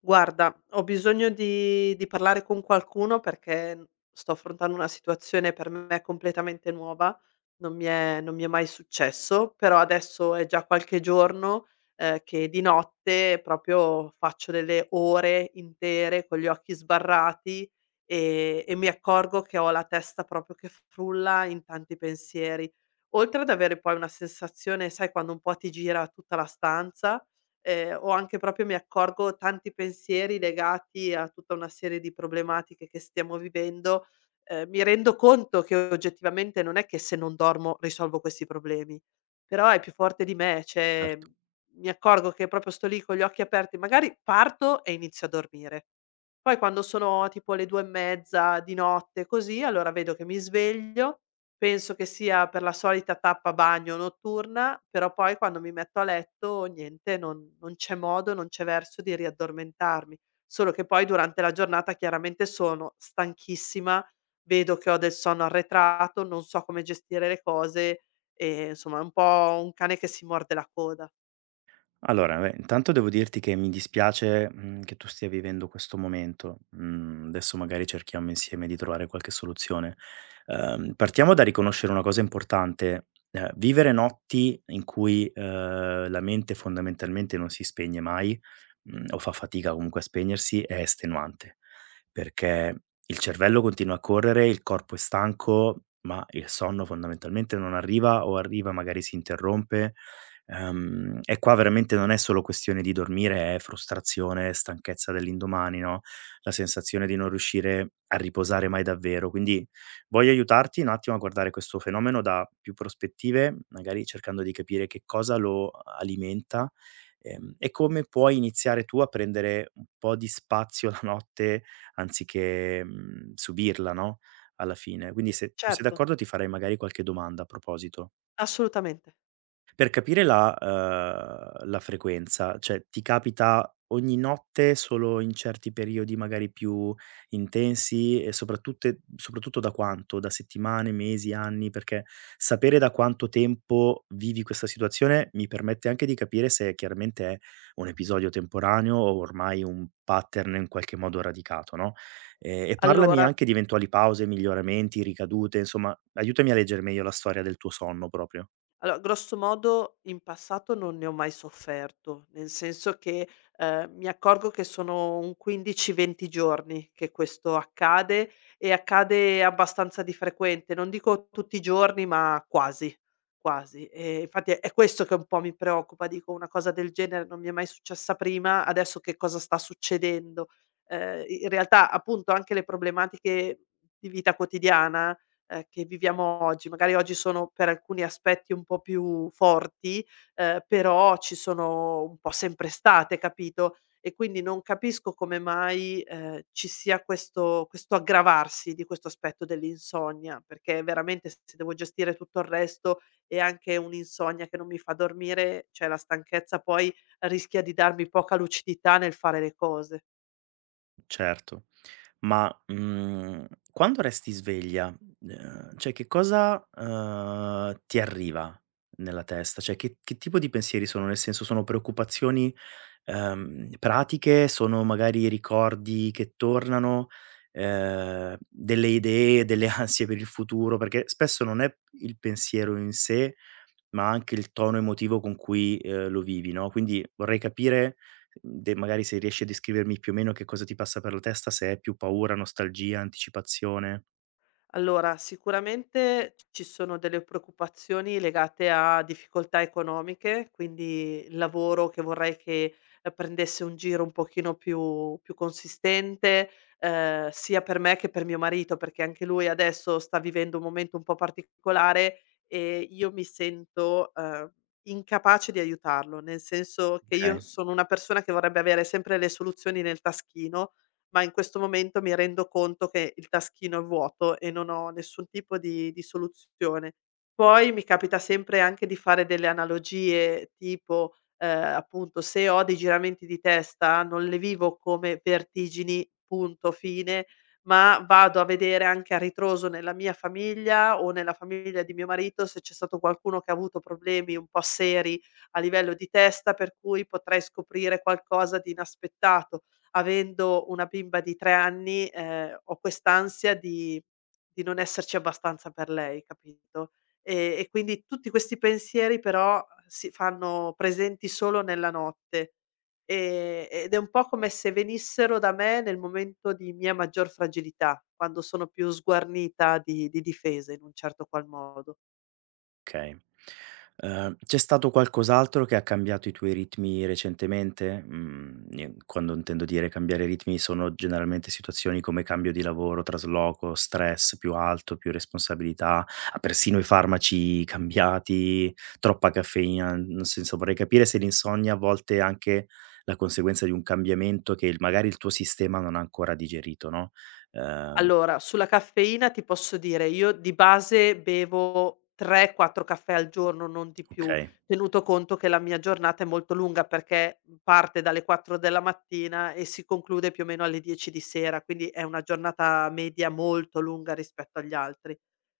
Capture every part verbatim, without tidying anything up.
Guarda, ho bisogno di di parlare con qualcuno perché, mhmm, sto affrontando una situazione per me completamente nuova, non mi è non mi è mai successo, però adesso è già qualche giorno, ehm, che di notte proprio faccio delle ore intere con gli occhi sbarrati, ehm, e mi accorgo che ho la testa proprio che frulla in tanti pensieri. Oltre ad avere poi una sensazione, sai quando un po' ti gira tutta la stanza, ehm, o anche proprio mi accorgo tanti pensieri legati a tutta una serie di problematiche che stiamo vivendo, ehm, mi rendo conto che oggettivamente non è che se non dormo risolvo questi problemi, però è più forte di me, cioè Certo. mi accorgo che proprio sto lì con gli occhi aperti, magari parto e inizio a dormire. Poi quando sono tipo le due e mezza di notte, così, allora vedo che mi sveglio. Penso che sia per la solita tappa bagno notturna, però poi quando mi metto a letto niente, non non c'è modo, non c'è verso di riaddormentarmi. Solo che poi durante la giornata chiaramente sono stanchissima, vedo che ho del sonno arretrato, non so come gestire le cose e insomma è un po' un cane che si morde la coda. Allora, beh, intanto devo dirti che mi dispiace, mhmm, che tu stia vivendo questo momento. Mhmm, adesso magari cerchiamo insieme di trovare qualche soluzione. Ehm, partiamo da riconoscere una cosa importante: ehm, vivere notti in cui, ehm, la mente fondamentalmente non si spegne mai, mhmm, o fa fatica comunque a spegnersi, è estenuante, perché il cervello continua a correre, il corpo è stanco, ma il sonno fondamentalmente non arriva o arriva magari si interrompe. Ehm, e qua veramente non è solo questione di dormire, è frustrazione, stanchezza dell'indomani, no, la sensazione di non riuscire a riposare mai davvero. Quindi voglio aiutarti un attimo a guardare questo fenomeno da più prospettive, magari cercando di capire che cosa lo alimenta, ehm, e come puoi iniziare tu a prendere un po' di spazio la notte anziché, mhmm, subirla, no, alla fine. Quindi se tu sei Certo, d'accordo ti farei magari qualche domanda a proposito. assolutamente. Per capire la uhm, la frequenza, cioè ti capita ogni notte, solo in certi periodi magari più intensi e soprattute soprattutto da quanto? Da settimane, mesi, anni? Perché sapere da quanto tempo vivi questa situazione mi permette anche di capire se chiaramente è un episodio temporaneo o ormai un pattern in qualche modo radicato, no, ehm, e parlami Allora anche di eventuali pause, miglioramenti, ricadute, insomma aiutami a leggere meglio la storia del tuo sonno proprio. Allora, grosso modo in passato non ne ho mai sofferto, nel senso che, ehm, mi accorgo che sono un quindici, venti giorni che questo accade e accade abbastanza di frequente, non dico tutti i giorni, ma quasi, quasi. Ehm, infatti è è questo che un po' mi preoccupa, dico: "Una cosa del genere non mi è mai successa prima, adesso che cosa sta succedendo?" Ehm, i in realtà appunto anche le problematiche di vita quotidiana, ehm, che viviamo oggi. Magari oggi sono per alcuni aspetti un po' più forti, ehm, però ci sono un po' sempre state, capito, e quindi non capisco come mai, ehm, ci sia questo questo aggravarsi di questo aspetto dell'insonnia, perché veramente s se devo gestire tutto il resto e anche un'insonnia che non mi fa dormire, cioè la stanchezza poi rischia di darmi poca lucidità nel fare le cose. Certo. Ma, mhmm, quando resti sveglia, ehm, cioè che cosa, uhm, ti arriva nella testa? Cioè che che tipo di pensieri sono? Nel senso, sono preoccupazioni, ehm, pratiche, sono magari ricordi che tornano, ehm, delle idee, delle ansie per il futuro? Perché spesso non è il pensiero in sé, ma anche il tono emotivo con cui, ehm, lo vivi, no, quindi vorrei capire mhmm, de magari se riesci a descrivermi più o meno che cosa ti passa per la testa, se è più paura, nostalgia, anticipazione. Allora, sicuramente ci sono delle preoccupazioni legate a difficoltà economiche, quindi il lavoro che vorrei che, eh, prendesse un giro un pochino più, più consistente, eh, sia per me che per mio marito, perché anche lui adesso sta vivendo un momento un po' particolare e io mi sento, eh, incapace di aiutarlo, nel senso che io Okay. sono una persona che vorrebbe avere sempre le soluzioni nel taschino, ma in questo momento mi rendo conto che il taschino è vuoto e non ho nessun tipo di di soluzione. Poi mi capita sempre anche di fare delle analogie tipo, ehm, appunto, se ho dei giramenti di testa non le vivo come vertigini, punto, fine, ma vado a vedere anche a ritroso nella mia famiglia o nella famiglia di mio marito se c'è stato qualcuno che ha avuto problemi un po' seri a livello di testa, per cui potrei scoprire qualcosa di inaspettato avendo una bimba di tre anni. Ehm, ho quest'ansia di di non esserci abbastanza per lei, capito? Ehm, e quindi tutti questi pensieri però si fanno presenti solo nella notte, ehm, ed è un po' come se venissero da me nel momento di mia maggior fragilità, quando sono più sguarnita di di difese in un certo qual modo. Okay. Ehm, c'è stato qualcos'altro che ha cambiato i tuoi ritmi recentemente? Mhmm, nie quando intendo dire cambiare ritmi sono generalmente situazioni come cambio di lavoro, trasloco, stress più alto, più responsabilità, ah, persino i farmaci cambiati, troppa caffeina, nel senso vorrei capire se l'insonnia a volte è anche la conseguenza di un cambiamento che il magari il tuo sistema non ha ancora digerito, no? Ehm Allora, sulla caffeina ti posso dire, io di base bevo tre, quattro caffè al giorno, non di più, okay. tenuto conto che la mia giornata è molto lunga perché parte dalle quattro della mattina e si conclude più o meno alle dieci di sera, quindi è una giornata media molto lunga rispetto agli altri.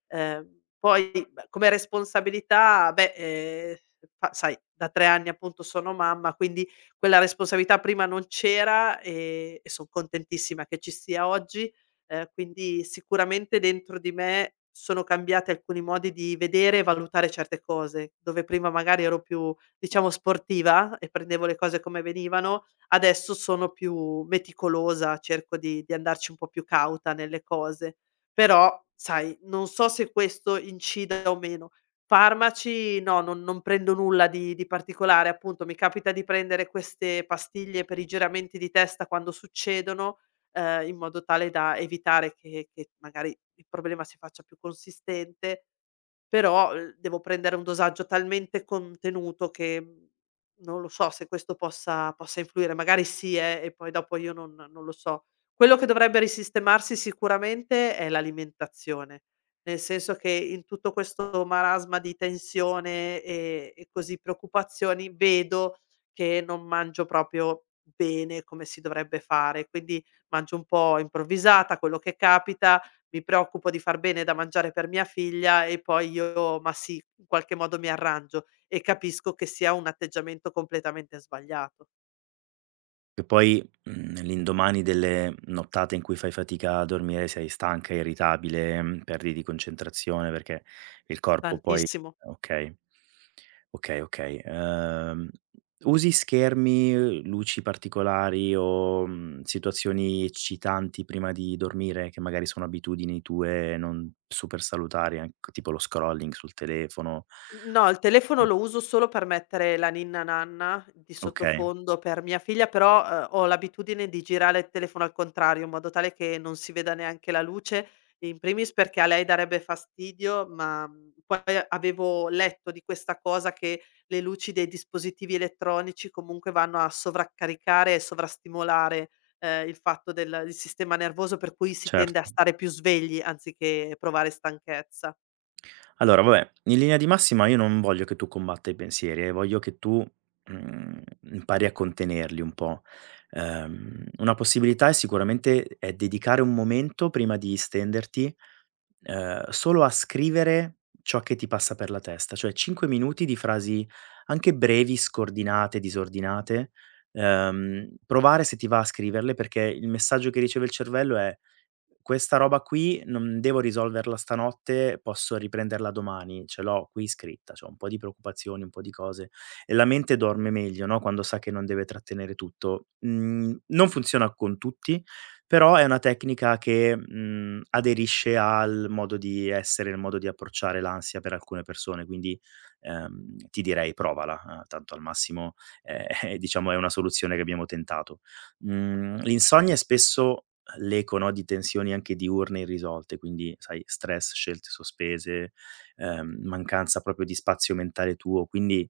Ehm, poi beh, come responsabilità, beh, ehm, fa sai, da tre anni appunto sono mamma, quindi quella responsabilità prima non c'era, ehm, e son contentissima che ci sia oggi. Ehm, quindi sicuramente dentro di me sono cambiati alcuni modi di vedere e valutare certe cose, dove prima magari ero più, diciamo, sportiva e prendevo le cose come venivano, adesso sono più meticolosa, cerco di di andarci un po' più cauta nelle cose. Però sai, non so se questo incida o meno. Farmaci no, non non prendo nulla di di particolare, appunto mi capita di prendere queste pastiglie per i giramenti di testa quando succedono, ehm, in modo tale da evitare che che magari il problema si faccia più consistente, però, uhm, devo prendere un dosaggio talmente contenuto che, mhmm, non lo so se questo possa possa influire, magari sì eh, e poi dopo io non non lo so. Quello che dovrebbe risistemarsi sicuramente è l'alimentazione, nel senso che in tutto questo marasma di tensione e e così preoccupazioni, vedo che non mangio proprio bene come si dovrebbe fare, quindi mangio un po' improvvisata, quello che capita, mi preoccupo di far bene da mangiare per mia figlia e poi io ma sì, in qualche modo mi arrangio e capisco che sia un atteggiamento completamente sbagliato, Che poi, mhmm, l'indomani delle nottate in cui fai fatica a dormire sei stanca, irritabile, mhmm, perdi di concentrazione perché il corpo poi. tantissimo. Okay. Okay, okay. Ehm, usi schermi, luci particolari o, mhmm, situazioni eccitanti prima di dormire, che magari sono abitudini tue non super salutari, anc tipo lo scrolling sul telefono? Mhmm, no, il telefono lo uso solo per mettere la ninna nanna di Okay, sottofondo per mia figlia, però, uhm, ho l'abitudine di girare il telefono al contrario, in modo tale che non si veda neanche la luce, in primis perché a lei darebbe fastidio, ma, mhmm, poi avevo letto di questa cosa che le luci dei dispositivi elettronici comunque vanno a sovraccaricare e sovrastimolare, ehm, il fatto del il sistema nervoso, per cui si tende a certo. stare più svegli anziché provare stanchezza. Allora vabbè, in linea di massima io non voglio che tu combatta i pensieri, eh, voglio che tu, mhmm, impari a contenerli un po'. Ehm, una possibilità è sicuramente è dedicare un momento prima di stenderti ehm, solo a scrivere ciò che ti passa per la testa, cioè cinque minuti di frasi anche brevi, scordinate, disordinate, ehm, provare se ti va a scriverle perché il messaggio che riceve il cervello è: "Questa roba qui non devo risolverla stanotte, posso riprenderla domani, ce l'ho qui scritta". C'ho un po' di preoccupazioni, un po' di cose e la mente dorme meglio, no, quando sa che non deve trattenere tutto. Mhmm, non funziona con tutti, però è una tecnica che, mhmm, aderisce al modo di essere, il modo di approcciare l'ansia per alcune persone, quindi, ehm, ti direi provala, eh, tanto al massimo, ehm, diciamo è una soluzione che abbiamo tentato. Mhmm, l'insonnia è spesso l'eco, no, di tensioni anche diurne irrisolte, quindi sai stress, scelte sospese, ehm, mancanza proprio di spazio mentale tuo, quindi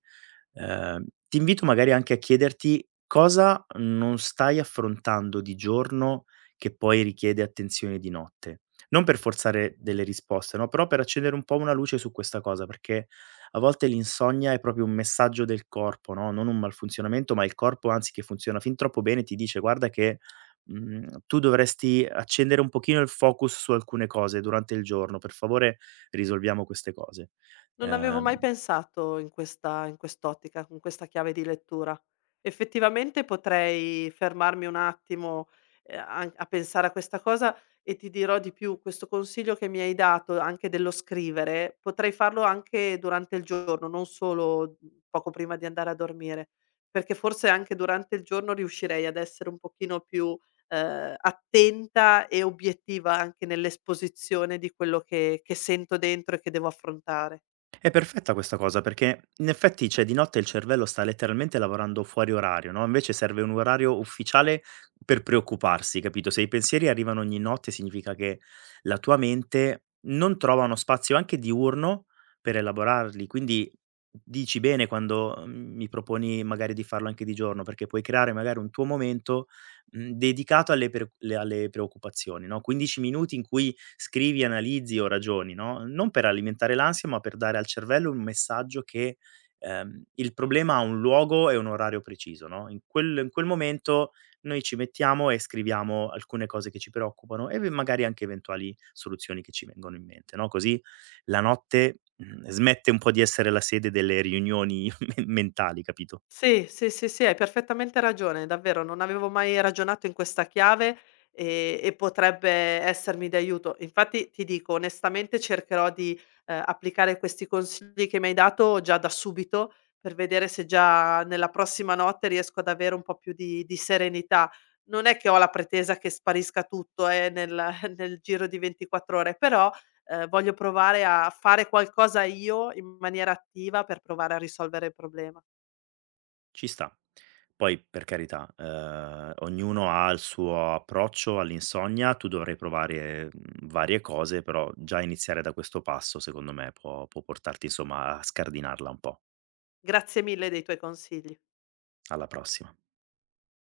Ehm, ti invito magari anche a chiederti cosa non stai affrontando di giorno che poi richiede attenzione di notte. Non per forzare delle risposte, no, però per accendere un po' una luce su questa cosa, perché a volte l'insonnia è proprio un messaggio del corpo, no, non un malfunzionamento, ma il corpo anzi che funziona fin troppo bene ti dice: "Guarda che, mhmm, tu dovresti accendere un pochino il focus su alcune cose durante il giorno. Per favore risolviamo queste cose." Non avevo Ehm mai pensato in questa in quest'ottica, con questa chiave di lettura. Effettivamente potrei fermarmi un attimo, ehm, an a pensare a questa cosa e ti dirò di più, questo consiglio che mi hai dato anche dello scrivere, potrei farlo anche durante il giorno, non solo, mhmm, poco prima di andare a dormire, perché forse anche durante il giorno riuscirei ad essere un pochino più, ehm, attenta e obiettiva anche nell'esposizione di quello che che sento dentro e che devo affrontare. È perfetta questa cosa perché in effetti, cioè, di notte il cervello sta letteralmente lavorando fuori orario, no, invece serve un orario ufficiale per preoccuparsi, capito? Se i pensieri arrivano ogni notte significa che la tua mente non trova uno spazio anche diurno per elaborarli, quindi dici bene quando, mhmm, mi proponi magari di farlo anche di giorno, perché puoi creare magari un tuo momento, mhmm, dedicato alle per le alle preoccupazioni, no, quindici minuti in cui scrivi, analizzi o ragioni, no, non per alimentare l'ansia, ma per dare al cervello un messaggio che, ehm, il problema ha un luogo e un orario preciso, no, in quel in quel momento noi ci mettiamo e scriviamo alcune cose che ci preoccupano e v magari anche eventuali soluzioni che ci vengono in mente, no, così la notte, mhmm, smette un po' di essere la sede delle riunioni men mentali, capito? Sì, sì, sì, sì, hai perfettamente ragione, davvero, non avevo mai ragionato in questa chiave e e potrebbe essermi d'aiuto. Infatti ti dico, onestamente cercherò di, ehm, applicare questi consigli che mi hai dato già da subito, per vedere se già nella prossima notte riesco ad avere un po' più di di serenità. Non è che ho la pretesa che sparisca tutto, eh, nel nel giro di ventiquattro ore, però, ehm, voglio provare a fare qualcosa io in maniera attiva per provare a risolvere il problema. Ci sta. Poi, per carità, ehm, ognuno ha il suo approccio all'insonnia, tu dovrai provare, mhmm, varie cose, però già iniziare da questo passo, secondo me, può può portarti, insomma, a scardinarla un po'. Grazie mille dei tuoi consigli. Alla prossima.